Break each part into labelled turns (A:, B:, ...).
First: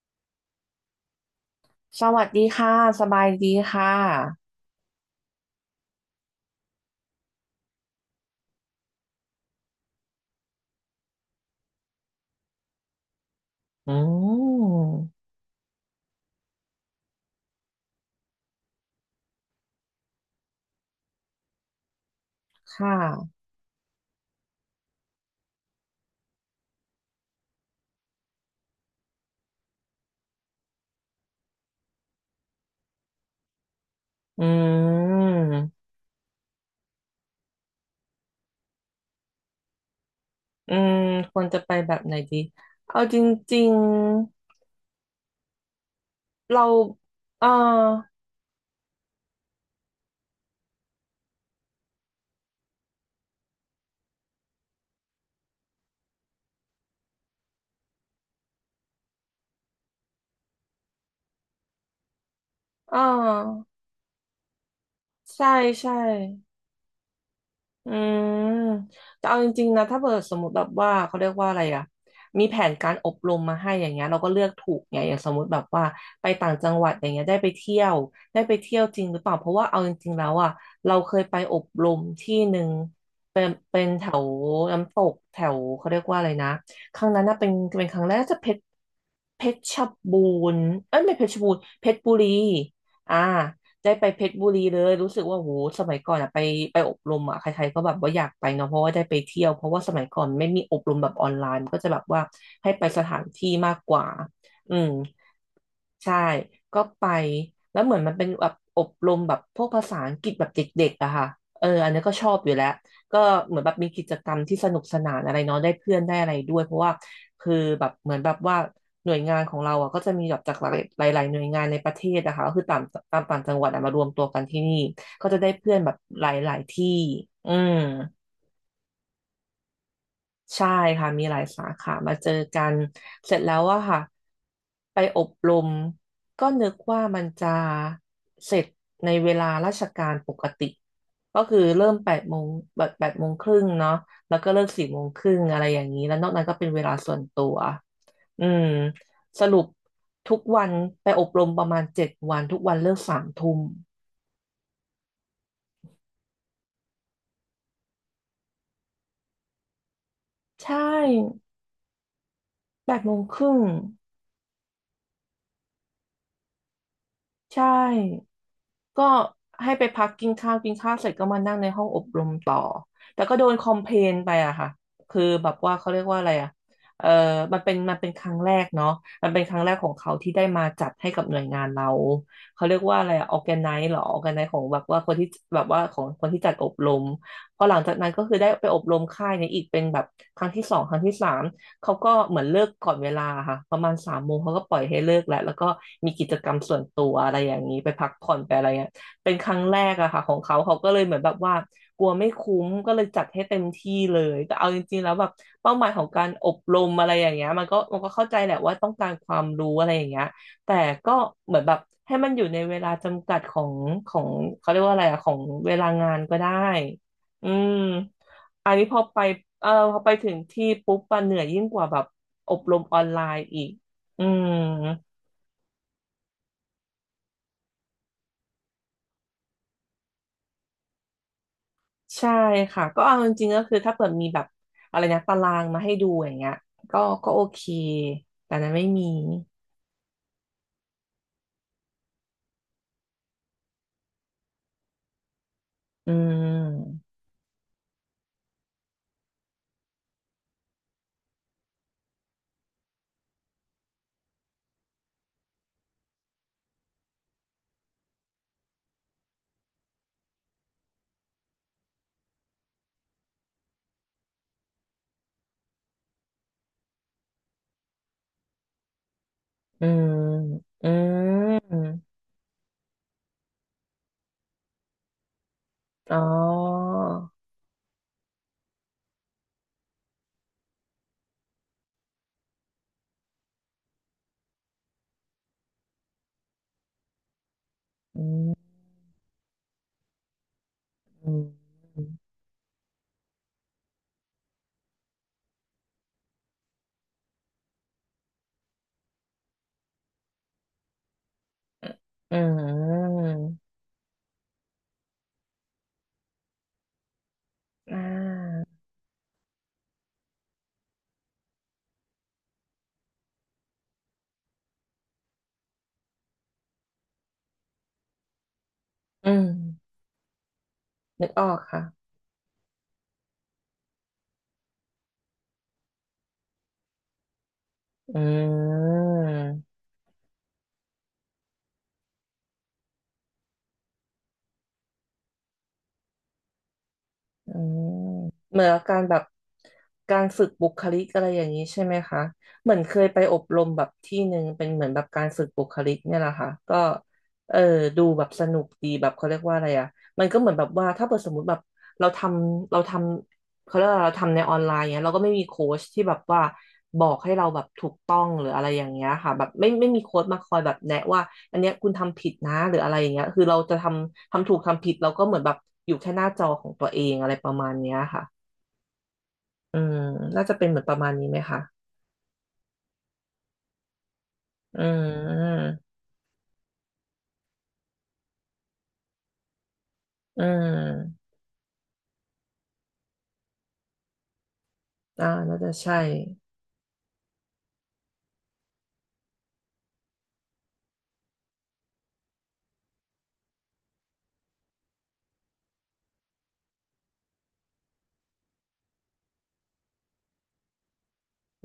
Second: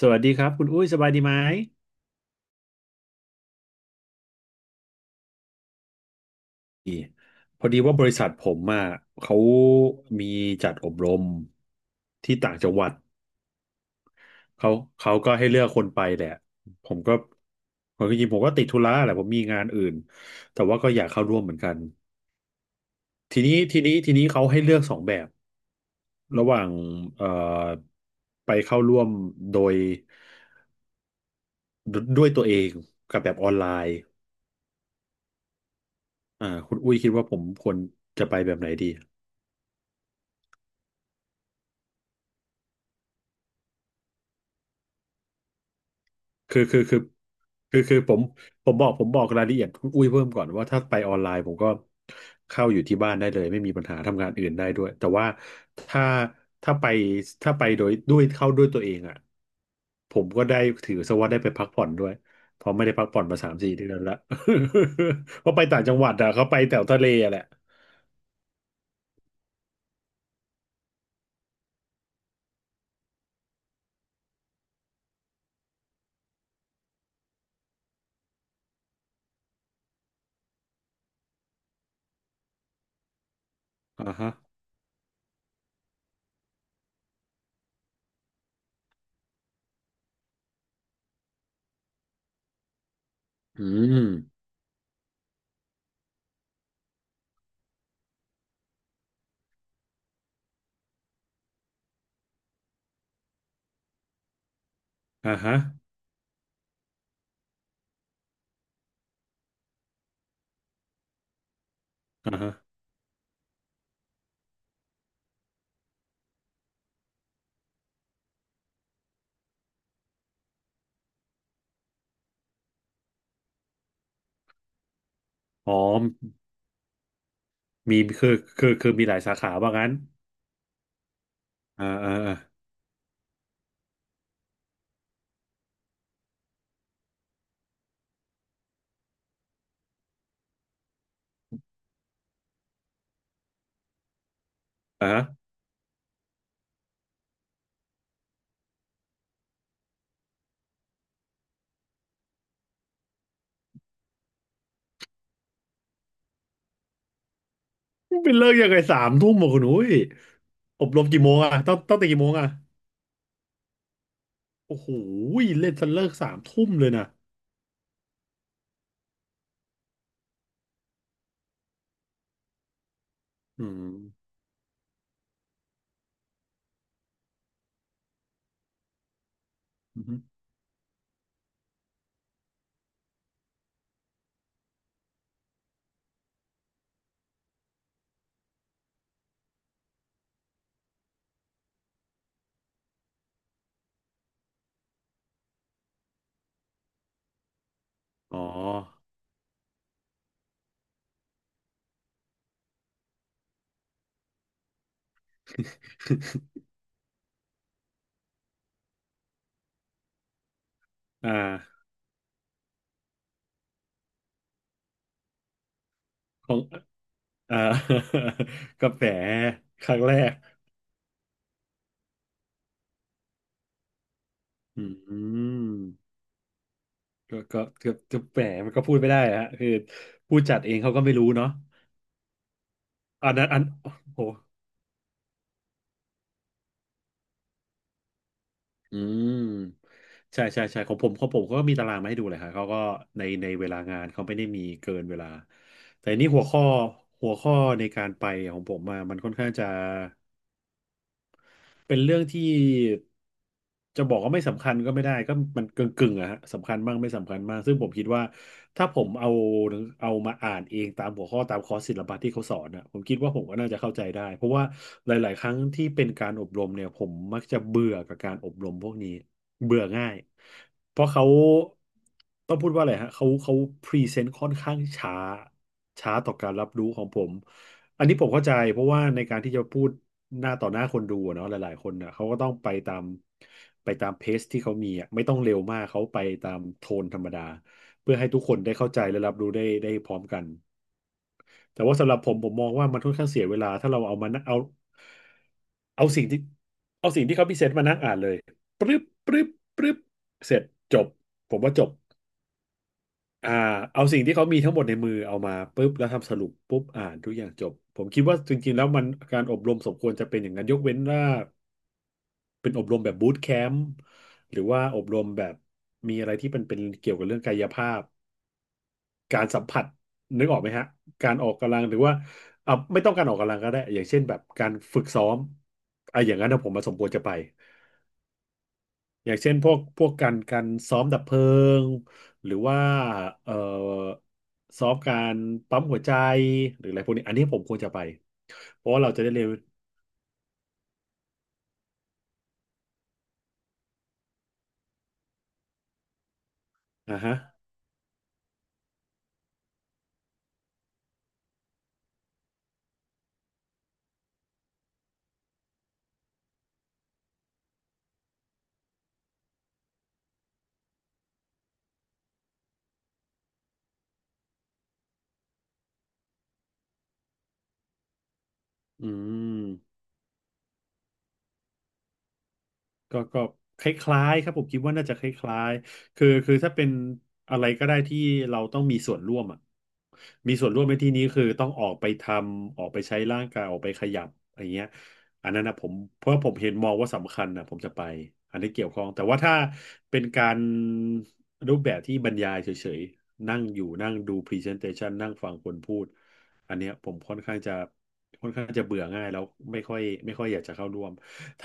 A: สวัสดีครับคุณอุ้ยสบายดีไหม
B: สวัสดีค่ะ สบายดีค่ะ
A: พอดีว่าบริษัทผมอ่ะเขามีจัดอบรมที่ต่างจังหวัด
B: อื
A: เขาเขา
B: ม
A: ก็ให้เลือกคนไปแหละผมก็ผมจริงๆผมก็ติดธุระแหละผมมีงานอื่นแต่ว่าก็อยากเข้าร่วมเหมือนกัน
B: ค่ะ
A: ทีนี้เขาให้เลือกสองแบบระหว่างเอ่อไปเข้าร่วมโดยด้วยตัวเองกับแบบออนไลน์
B: อืม
A: อ่าคุณอุ้ยคิดว่าผมควรจะไปแบบไหนดี
B: อืมควรจะไปแบบไหนดี เอาจริงๆ
A: คือ
B: เรา
A: คือคือ
B: เออ
A: คือผมบอกผมบอกรายละเอียดคุณอุ้ยเพิ่มก่อนว่าถ้าไปออนไลน์ผมก็เข้าอยู่ที่บ้านได้เลยไม่มีปัญหาทำงานอื่นได้ด้วยแต่ว่าถ้าถ้าไปถ้าไปโดยด้วยเข้าด้วยตัวเองอ่ะผมก็ได้ถือซะว่าได้ไปพักผ่อนด้วยเพราะไม่
B: เ
A: ได้พักผ่อนมาสาม
B: ออ
A: สี่เดือนละ เพ
B: ใช่
A: ราะไปต่าง
B: ใช่
A: จังหวัดอ่ะเขาไปแถวทะเลอะแหละ
B: อืมแต่เอาจริงๆนะถ้าเกิดสมมติแบบว่าเขาเรียกว่าอะไรอะมีแผนการอบรมมาให้อย่างเงี้ยเราก็เลือกถูกไงอย่างสมมติแบบว่าไปต่างจังหวัดอย่างเงี้ยได้ไปเที่ยวได้ไปเที่ยวจริงหรือเปล่าเพราะว่าเอาจริงๆแล้วอะเราเคยไปอบรมที่หนึ่งเป็นแถ
A: อ่า
B: ว
A: ฮะ
B: น้ำตกแถวเขาเรียกว่าอะไรนะครั้งนั้นน่ะเป็นเป็นครั้งแรกน่าจะเพชรเพชรบูรณ์เอ้ยไม่เพชรบูรณ์เพชรบุรีอ่า
A: อื
B: ได้ไป
A: ม
B: เพชรบุรีเลยรู้สึกว่าโหสมัยก่อนอะไปไปอบรมอะใครๆก็แบบว่าอยากไปเนาะเพราะว่าได้ไปเที่ยวเพราะว่าสมัยก่อนไม่มีอบรมแบบออนไลน์มันก็จะแบบว่าให้ไปสถานที่มากกว่าอืม
A: อ่าฮะ
B: ใช่ ก็ไปแล้วเหมือนมันเป็นแบบอบรมแบบพวกภาษาอังกฤษแบบเด็กๆอะค่ะเอออันนี้ก็ชอ
A: อ่า
B: บอ
A: ฮะ
B: ยู่แล้ว ก็เหมือนแบบมีกิจกรรมที่สนุกสนานอะไรเนาะได้เพื่อนได้อะไรด้วย เพราะว่าคือแบบเหมือนแบบว่าหน่วยงานของเราอะก็จะมีแบบจากหลายหลายๆหน่วยงานในประเทศนะคะก็คือตามต่างจังหวัดอะมารวมตัวกันที่นี่ก็จะได้
A: อ๋
B: เพื่
A: อ
B: อนแบบหลายๆที่อืม
A: มีคือคือมีหลายสาขาว่างั้น
B: ใช่ค่ะมีหลายสา
A: อ่า
B: ขา
A: อ่า
B: มาเจอ
A: อ่า
B: กันเสร็จแล้วอะค่ะไปอบรมก็นึกว่ามันจะเสร็จในเวลาราชการปกติก็คือเริ่มแปดโมงแบบแปดโมงครึ่งเนาะแล้วก็เลิกสี่โมง
A: อ่า
B: ครึ่งอะไรอย่างนี้แล้วนอกนั้นก็เป็นเวลาส่วนตัวอืมสรุปทุกวันไปอบรมประมาณเจ็ดวันทุกวันเลิกสามทุ่ม
A: เป็นเลิกยังไงสามทุ่มอ่ะคุณอุ้ย
B: ใช่
A: อบรมกี่โมงอ่ะต้องตีกี่โมงอ่ะ
B: แปดโมงครึ่ง
A: โอ้โหเล่นจนเลิกสามทุ่มเลยนะ
B: ใช่ ก็ให้ไปพักกินข้าวกินข้าวเสร็จก็มานั่งในห้องอบรมต่อแต่ก็โดนค
A: อื
B: อมเพลนไป
A: ม
B: อะค่ะคือแบบว่าเขาเรียกว่าอะไรอะเออมันเป็นครั้งแรกเนาะมันเป็นครั้งแรกของ
A: อือ
B: เขา
A: ฮึ
B: ที่ได้มาจัดให้กับหน่วยงานเราเขาเรียกว่าอะไรออร์แกไนซ์หรอออร์แกไนซ์ของแบบว่าคนที่แบบว่าของคนที่จัดอบรมพอหลังจากนั้นก็คือได้ไปอบรมค่ายนี้อีกเป็นแบบครั้งที่สองครั้งที่สาม เขาก็เหมือนเลิกก่อนเวลาค่ะประมาณสามโมงเขาก็ปล่อยให้เลิกแล้วแล้วก็มีกิจกรรมส่วนตัวอะไรอย่างนี้ไปพักผ่อ
A: อ๋
B: น
A: อ
B: ไปอะไรเงี้ยเป็นครั้งแรกอะค่ะของเขาเขาก็เลยเหมือนแบบว่ากลัวไม่คุ้มก็เลยจัดให้เต็มที่เลยแต่เอาจริงๆแล้วแบบเป้าหมายของการอ บรมอะไรอย่างเงี้ยมันก็เข้าใจแหละว่าต้องการความรู้อะไรอย่างเงี้ยแต่ก็
A: อ่
B: เหมือนแบบ
A: า
B: ให้มันอยู่ในเวลาจำกัดของเขาเรียกว่าอะไรอะของเวลางานก็
A: ข
B: ได้
A: อง
B: อื
A: อ่า
B: ม อัน นี้
A: กา
B: พอ
A: แฟ
B: ไปเออ
A: ค
B: พ
A: รั้
B: อ
A: ง
B: ไป
A: แร
B: ถึ
A: ก
B: งที่ปุ๊บมันเหนื่อยยิ่งกว่าแบบอบรมออนไลน์อีกอืม
A: อืมก็แหมมันก็พูดไม่ได้ฮะคือผู้จัดเองเขาก็ไม่รู้เนาะ
B: ใช่ค่ะก็เอาจ
A: อันนั้
B: ริ
A: น
B: งๆ
A: อั
B: ก็
A: น
B: คือ
A: โอ้
B: ถ้าเปิด
A: โห
B: มีแบบอะไรนะตารางมาให้ดูอย่างเงี้ยก็โอเคแต่นั้นไม่
A: อื
B: มี
A: มใช่ใช่ใช่ของผมเขาก็มีตารางมาให้ดูเลยครับเขาก็ในเวลางานเขาไม่ได้มีเกินเวลาแต่
B: อื
A: นี่หัวข้อ
B: ม
A: หัวข้อในการไปของผมมามันค่อนข้างจะ เป็นเรื่องที่จะบอกว่าไม่สำคัญก็ไม่ได้ก็มันกึ่งอะฮะสำคัญบ้างไม่สำคัญบ้างซึ่งผมคิดว่าถ้าผมเอามาอ่านเองตามหัวข้อตามคอร์สศิลปะที่เขาสอนอะผมคิดว่าผมก็น่าจะเข้าใจได้เพราะว่าหลายๆครั้งที่เป็นการอบรมเนี่ยผมมักจะเบื่อกับการอบรมพวกนี้เบื่อ
B: อืม
A: ง่าย
B: อื
A: เพราะเขา
B: ม
A: ต้องพูดว่าอะไรฮะเขาพรีเซนต์ค่อนข้างช้า ช้า
B: อ๋อ
A: ต่อการรับรู้ของผม อันนี้ผมเข้าใจเพราะว่าในการที่จะพูดหน้าต่อหน้าคนดูอะเนาะหลายๆคนน่ะเขาก็ต้องไปตามไปตามเพจที่เขามีอ่ะไม่ต้องเร็วมากเขาไปตามโทนธรรมดาเพื่อ
B: อื
A: ให้ทุกคน
B: ม
A: ได้เข้าใจและรับรู้ได้พร้อมกัน
B: อืม
A: แต่ว่าสำหรับผมผมมองว่ามันค่อนข้างเสียเวลาถ้าเราเอามานั่งเอาเอาสิ่งที่เอาสิ่งที่เขาพิเศษมานั่งอ่านเลยปรึ๊บปรึ๊บปรึ๊บเสร็จจบผมว่าจบ
B: อืม
A: อ่าเอาสิ่งที่เขามีทั้งหมดในมือเอามาปุ๊บแล้วทำสรุปปุ๊บอ่านทุกอย่างจบ
B: อ่
A: ผมคิดว่าจ
B: า
A: ริงๆแล้วมันการอบรมสมควรจะเป็นอย่างนั้นยกเว้นว่าเป็นอบรมแบบบูตแคมป์หรือว่าอบรมแบบมีอะไรที่มันเป็นเกี่ยวกับเรื่องกายภาพ
B: อื
A: การ
B: ม
A: สัมผัสนึกออกไหมฮะ
B: นึ
A: กา
B: ก
A: ร
B: อ
A: ออ
B: อ
A: ก
B: ก
A: กำลั
B: ค่ะ
A: งหรือว่าอ่าไม่ต้องการออกกำลังก็ได้อย่างเช่นแบบการฝึกซ้อมอ่ะอย่างนั้นนะผมมาสมควรจะไป
B: อื
A: อย่างเช่นพ
B: ม
A: วกพวกการซ้อมดับเพลิงหรือว่าเอ่อซ้อมการปั๊มหัวใจหรืออะไรพวกนี้อันนี้
B: อื
A: ผมควร
B: ม
A: จะไป
B: เหมือน
A: เพราะ
B: กา
A: ว่า
B: ร
A: เรา
B: แบ
A: จะ
B: บ
A: ได้เรียน
B: การฝึกบุคลิกอะไรอย่างนี้ใช่ไหมคะเหมือนเคยไปอบรมแบบที่หนึ่งเป็นเหมือนแบบการฝึกบุคลิกเนี่ยแหละค่ะก็
A: อ่าฮะ
B: เออดูแบบสนุกดีแบบเขาเรียกว่าอะไรอ่ะมันก็เหมือนแบบว่าถ้าเกิดสมมติแบบเราทเราทำเขาเรียกว่าเราทำในออนไลน์เนี่ยเราก็ไม่มีโค้ชที่แบบว่าบอกให้เราแบบถูกต้องหรืออะไรอย่างเงี้ยค่ะแบบไม่มีโค้ชมาคอยแบบแนะว่า อันเนี้ยคุณทำผิดนะหรืออะไรอย่างเงี้ยคือเราจะทำถูกทำผิดเราก็เหมือนแบบอยู่แค่หน้าจอของตัวเองอะไรประมาณเนี้ยค่ะ
A: อื
B: อื
A: ม
B: มน่าจะเป็นเหมือนประมาณนี้ไหมคะ
A: ก็คล้ายๆครับผมคิ
B: อื
A: ดว่าน่าจะคล้าย
B: ม
A: ๆคือถ้าเป็นอะไรก็ได้ที่เราต้องมีส่วนร่วมอ่ะ
B: อื
A: มีส่วนร่วมในที่นี้
B: ม
A: คือต้องออกไปทำออกไปใช้ร่างกายออกไปขยับอะไรเงี้ย
B: อ่า
A: อัน
B: น่า
A: นั้น
B: จะ
A: นะผม
B: ใช่
A: เพราะผมเห็นมองว่าสำคัญนะผมจะไปอันนี้เกี่ยวข้องแต่ว่าถ้าเป็นการรูปแบบที่บรรยายเฉยๆนั่งอยู่นั่งดู presentation นั่งฟังคนพูดอันเนี้ยผมค่อนข้างจะเบื่อง่ายแล้วไม่ค่อยอยากจะเข้าร่วม ถ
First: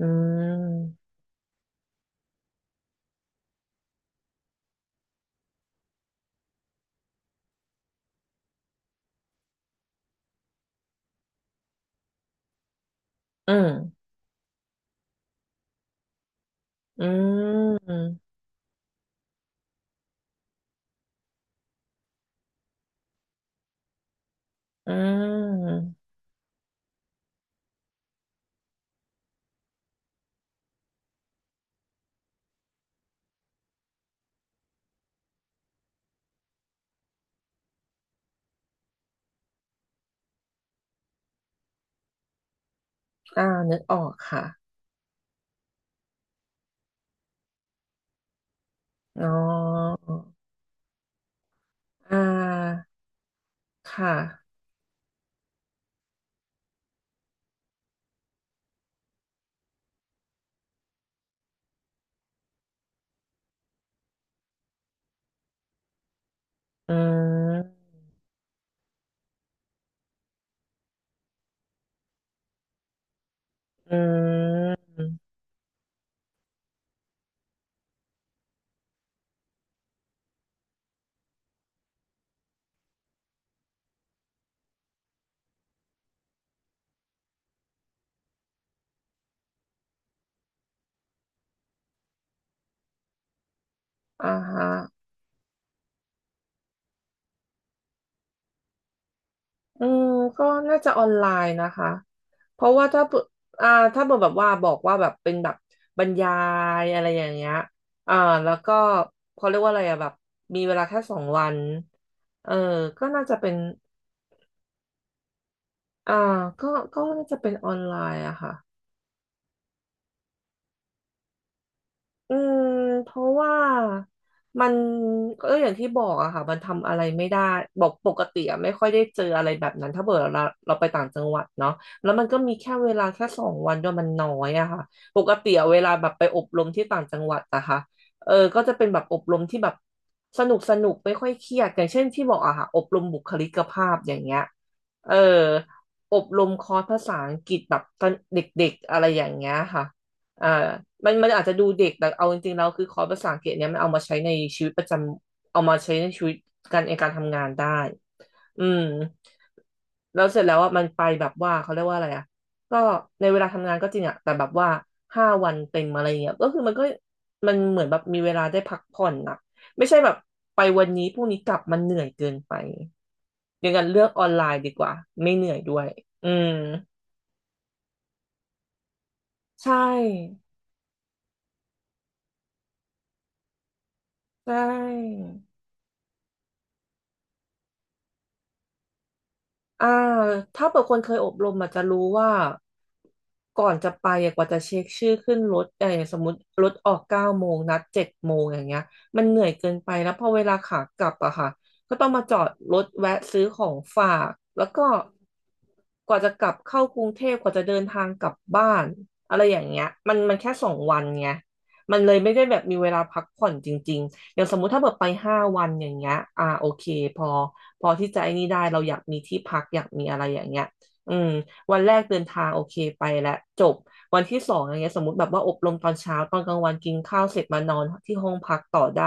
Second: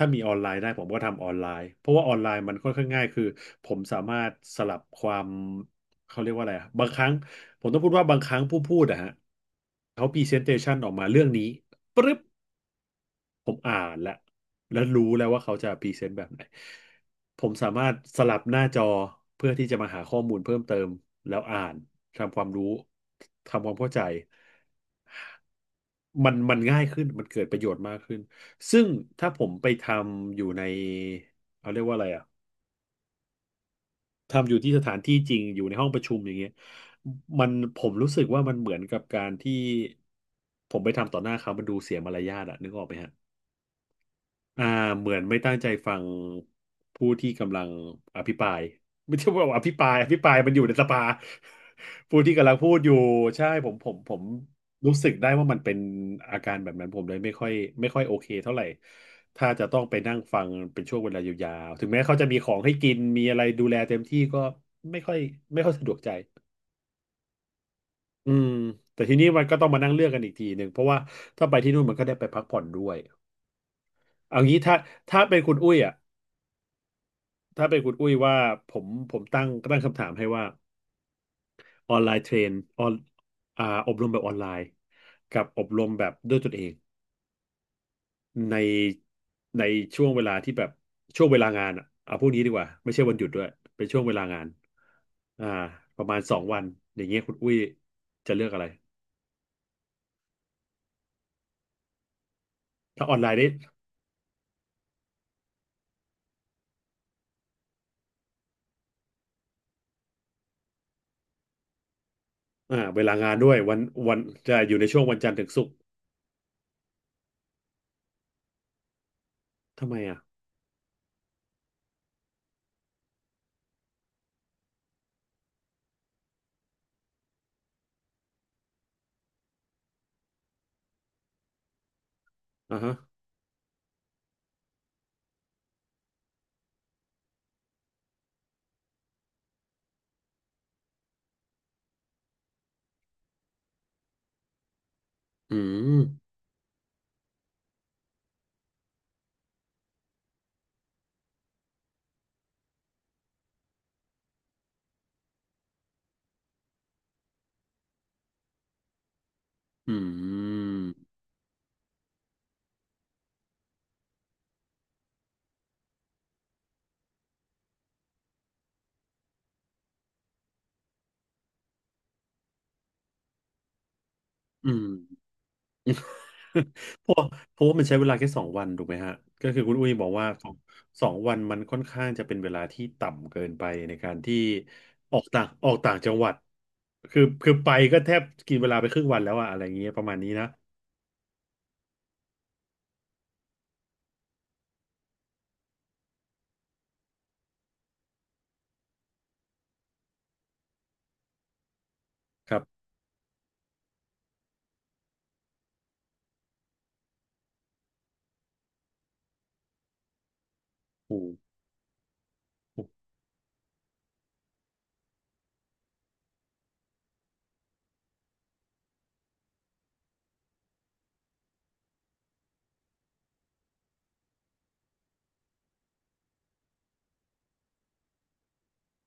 B: อื
A: ้ามีออนไลน์ได้ผมก็
B: ม
A: ทำออนไลน์เพราะว่าออนไลน์มันค่อนข้างง่ายคือผมสามารถสลับความเขาเรียกว่าอะไรอะบางครั้งผมต้องพูดว่าบางครั้งผู้พูดอะฮะเขาพรีเซนเ t ชันออกมาเรื่องนี้ปึ๊บ ผ
B: อื
A: ม
B: ม
A: อ่านแล้วแล้วรู้แล้วว่าเขาจะพรีเซนต์แบบไหน
B: อื
A: ผมสามารถส
B: ม
A: ลับหน้าจอเพื่อที่จะมาหาข้อมูลเพิ่มเติมแล้วอ่านทำความรู้ทำความเข้าใจ
B: อืม
A: มันง่ายขึ้นมันเกิดประโยชน์มากขึ้นซึ่งถ้าผมไปทำอยู่ในเขาเรียกว่าอะไรอ่ะทำอยู่ที่สถานที่จริงอยู่ในห้องประชุมอย่างเงี้ยมันผมรู้สึกว่ามันเหมือนกับการที่ผมไปทำต่อหน้าเขามันดูเสียมารยาทอะนึกออกไหมฮะ
B: อ่านึกออกค่ะ
A: อ่าเหมือนไม่ตั้งใจฟังผู้ที่กำลังอภิปราย ไม่
B: อ๋
A: ใช่
B: อ
A: ว่าอภิปรายอภิปรายมันอยู่ในสภา
B: อ่
A: ผู้ที่กำลังพูด
B: า
A: อยู่ใช่ผมผม
B: ค่ะ
A: ผมรู้สึกได้ว่ามันเป็นอาการแบบนั้นผมเลยไม่ค่อยโอเคเท่าไหร่ถ้าจะต้องไปนั่งฟังเป็นช่วงเวลายาวๆถึงแม้เขาจะมีของให้กินมีอะไรดูแลเต็มที่ก็ไม่ค่อยไม่ค่อยสะดวกใจ
B: อืม
A: อืมแต่ทีนี้มันก็ต้องมานั่งเลือกกันอีกทีหนึ่งเพราะว่าถ้าไปที่นู่นมันก็ได้ไปพักผ่อนด้วย
B: อื
A: เอางี้ถ้า
B: ม
A: ถ้าเป็นคุณอุ้ยอ่ะ ถ้าเป็นคุณอุ้ยว่าผมตั้งคำถามให้ว่าออนไลน์เทรนออนอ่าอบรมแบบออนไลน์กับอบรมแบบด้วยตนเองในในช่วงเวลาที่แบบช่วงเวลางานอ่ะเอาพวกนี้ดีกว่าไม่ใช่วันหยุดด้วยเป็นช่วงเวลา
B: อ่า
A: งาน
B: ฮะ
A: อ่าประมาณสองวันอย่างเงี้ยคุณอุ้ยจะเลือกอะไร
B: อืมก็น่าจะออนไลน์นะคะเพราะว่าถ้า
A: ถ้าอ
B: เปิ
A: อน
B: ด
A: ไลน์ได้
B: อ่าถ้าเปิดแบบว่าบอกว่าแบบเป็นแบบบรรยายอะไรอย่างเงี้ยอ่าแล้วก็เขาเรียกว่าอะไรอะแบบมีเวลาแค่สองวันเออ
A: เว
B: ก็
A: ลา
B: น่า
A: งา
B: จะ
A: น
B: เป็
A: ด้
B: น
A: วยวันจะอยู่ในช่วงวันจันทร์ถึงศุกร์
B: อ่าก็ก็น่าจะเป็นออนไลน์อะค่ะ
A: ทำไมอ่ะ
B: อืมเพราะว่ามันก็อย่างที่บอกอะค่ะมันทำอะไรไม่ได้บอกปกติอะไม่ค่อยได้เจออะไรแบบนั้นถ้าเกิดเราไปต่างจังหวัดเนาะแล้วมันก็มีแค่
A: อ่า
B: เว
A: ฮะ
B: ลาแค่สองวันด้วยมันน้อยอะค่ะปกติอะเวลาแบบไปอบรมที่ต่างจังหวัดอะค่ะเออก็จะเป็นแบบอบรมที่แบบสนุกสนุกไม่ค่อยเครียดอย่างเช่นที่บอกอะค่ะอบรมบุคลิกภาพอย่างเงี้ยเออ
A: อืม
B: อบรมคอร์สภาษาอังกฤษแบบตอนเด็กๆอะไรอย่างเงี้ยค่ะ อ่ามันอาจจะดูเด็กแต่เอาจริงๆแล้วคือคอร์สภาษาอังกฤษเนี่ยมันเอามาใช้ในชีวิตประจำเอามาใช้ในชีวิตการในการทำงานได้อืม
A: อื
B: แล้วเสร็จแล้วอ่ะมันไป
A: ม
B: แบบว่าเขาเรียกว่าอะไรอ่ะก็ในเวลาทำงานก็จริงอ่ะแต่แบบว่าห้าวันเต็มอะไรเงี้ยก็คือมันก็มันเหมือนแบบมีเวลาได้พักผ่อนอ่ะไม่ใช่แบบไปวันนี้พรุ่งนี้กลับมันเหนื่อยเกินไปอย่างนั้นเลือกออนไลน์
A: อื
B: ดีก
A: ม
B: ว่าไม่เหนื่อยด้วยอืม
A: เพราะเพราะว่ามันใช้เวลาแค่สองวันถูกไหมฮะก็คือ
B: ใช
A: คุณอุ้ยบอกว่า
B: ่
A: สองวันมันค่อนข้างจะเป็นเวลาที่ต่ำเกินไปในการที่
B: ใช่
A: ออกต่างจังหวัดคือไปก็แทบกินเวลาไปครึ่งวันแล้วอะอะไรอย่างเงี้
B: อ่า
A: ยประมาณนี้นะ
B: ถ้าเปิดคนเคยอบรมอาจจะรู้ว่าก่อนจะไปอะกว่าจะเช็คชื่อขึ้นรถเออสมมติรถออก9 โมงนัด7 โมงอย่างเงี้ยมันเหนื่อยเกินไปแล้วพอเวลาขากลับอะค่ะก็ต้องมาจอด
A: ครั
B: ร
A: บ
B: ถแวะซื้อของฝากแล้วก็กว่าจะกลับเข้ากรุงเทพกว่าจะเดินทางกลับบ้านอะไรอย่างเงี้ยมันแค่สองวัน
A: อื
B: ไง
A: ม
B: มันเลยไม่ได้แบบมีเวลาพักผ่อนจริงๆ อย่างสมมุติถ้าแบบไป5 วันอย่างเงี้ยอ่าโอเคพอพอที่จะไอ้นี่ได้เราอยากมีที่พักอยากมีอะไรอย่างเงี้ยอืมวันแรกเดินทางโอเคไปแล้วจบวันที่สองอย่างเงี้ยสมมติแบบว่าอบรมตอนเช้าตอนกลางวันกินข้าวเสร็จมานอนที่ห้องพักต่อได้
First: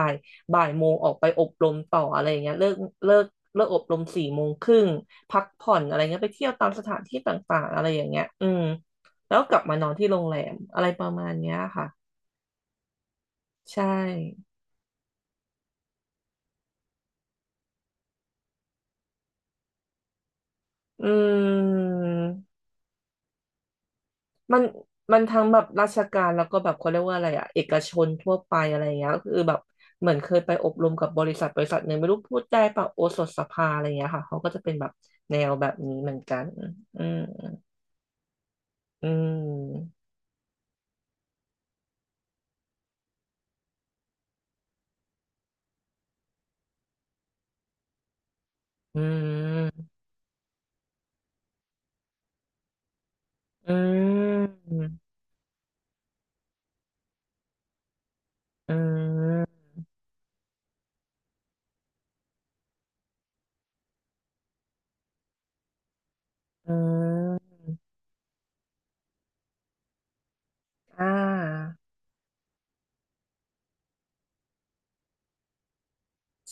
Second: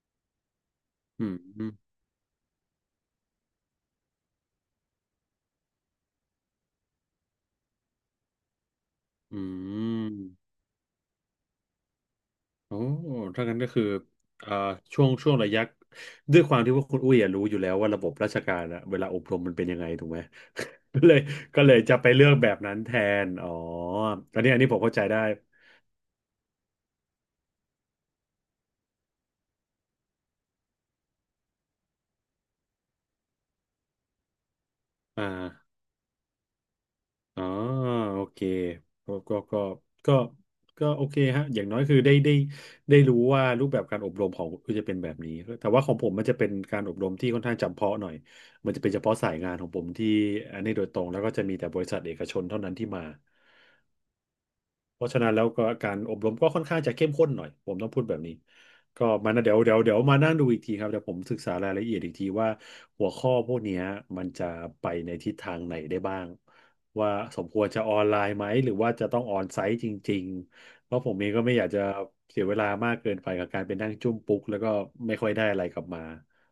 B: บ่ายโมงออกไป
A: อื
B: อบร
A: ม
B: มต่ออะไรอย่างเงี้ยเลิกเลิกอบรม4 โมงครึ่งพักผ่อนอะไรเงี้ยไปเที่ยวตามสถานที่ต่างๆอะไรอย่างเงี้ยอืมแล้
A: อื
B: วกลับมานอนที่โรงแร
A: ม
B: มอะไรประมาณเนี้ยค่ะ
A: โอ้ถ้างั้นก็
B: ใช่
A: คือเอ่อช่วงระยะด้วยความที่ว่าคุณอุ้ยอะรู้อยู่แล้วว่าระบบราชการอะเวลาอบรมมันเป็นยังไงถูกไหม ก็
B: อ
A: เลยก็
B: ื
A: เลยจะไปเลือกแบ
B: ม
A: บนั้นแทนอ๋ออันนี้
B: มั
A: อัน
B: น
A: นี้ผมเข้าใจ
B: มั
A: ได้
B: นทั้งแบบราชการแล้วก็แบบเขาเรียกว่าอะไรอะเอกชนทั่วไปอะไรอย่างเงี้ยก็คือแบบเหมือนเคยไปอบรมกับบริษัทบริษัทหนึ่งไม่รู้พูดได้ปะโอสถสภาอะไรอย่างเงี้ยค่ะเขาก็จะเป็นแบบ
A: อ่
B: แนวแบบ
A: า
B: นี้เหมือนกันอืม
A: อ๋อโอเค
B: อื
A: ก็ก็ก็
B: ม
A: ก็ก็โอเคฮะอย่างน้อยคือได้รู้ว่ารูปแบบการอบรมของคุณจะเป็นแบบนี้แต่ว่าของผมมันจะเป็นการอบรมที่ค่อนข้างจำเพาะหน่อยมันจะเป็น
B: อื
A: เฉพาะสายงานของผ
B: ม
A: มที่อันนี้โดยตรงแล้วก็จะมีแต่บริษัทเอกชนเท่านั้นที่มา
B: อืม
A: เพราะฉะนั้นแล้วก็การอบรมก็ค่อนข้างจะเข้มข้นหน่อยผมต้องพูดแบบนี้
B: อื
A: ก็มานะเดี๋ยว
B: ม
A: เดี๋ยวเดี๋ยวมานั่งดูอีกทีครับเดี๋ยวผมศึกษารายละเอียดอีกทีว่าหัวข้อพวกเนี้ยมันจะไปในทิศทางไหนได้บ้าง
B: อื
A: ว่าสม
B: ม
A: ควรจะออนไลน์ไหมหรือว่าจะต้องออนไซต์จริงๆเพราะ
B: อ่
A: ผมเองก็ไม่อยาก
B: า
A: จะเสียเวลามากเกินไปกับการไปนั่งจุ้มปุ๊กแล้วก็ไม่ค่อยได้อะไรกลับมา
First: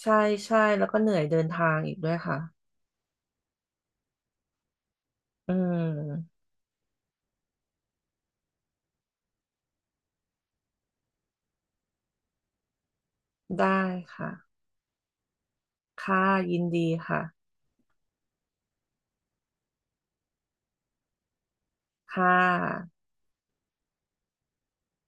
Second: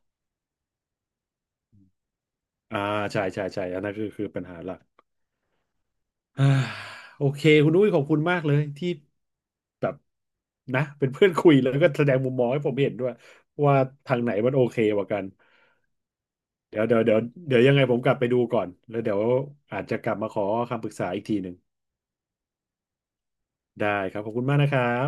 B: ใช่ใช่แล้วก็เหนื่อยเดินทางอีกด้วยค่ะ
A: อ่าใช่ใช่ใช่อันนั้นคือปัญหาหลัก
B: อื ม
A: อ่าโอเคคุณอุ้ยขอบคุณมากเลยที่ แบบนะเป็นเพื่อนคุยแล้วก็แสดงมุมมองให้ผมเห็นด้วยว่า
B: ได้
A: ทางไห
B: ค่ะ
A: นมันโอเคกว่ากัน
B: ค่ะยิน
A: เดี๋ยว
B: ดี
A: เดี๋ยวเดี๋ย
B: ค่ะ
A: วเดี๋ยวยังไงผมกลับไปดูก่อนแล้วเดี๋ยวอาจจะกลับมาขอคำปรึกษาอีกทีหนึ่ง
B: ค่ะ
A: ได้ครับขอบคุณมากนะครับ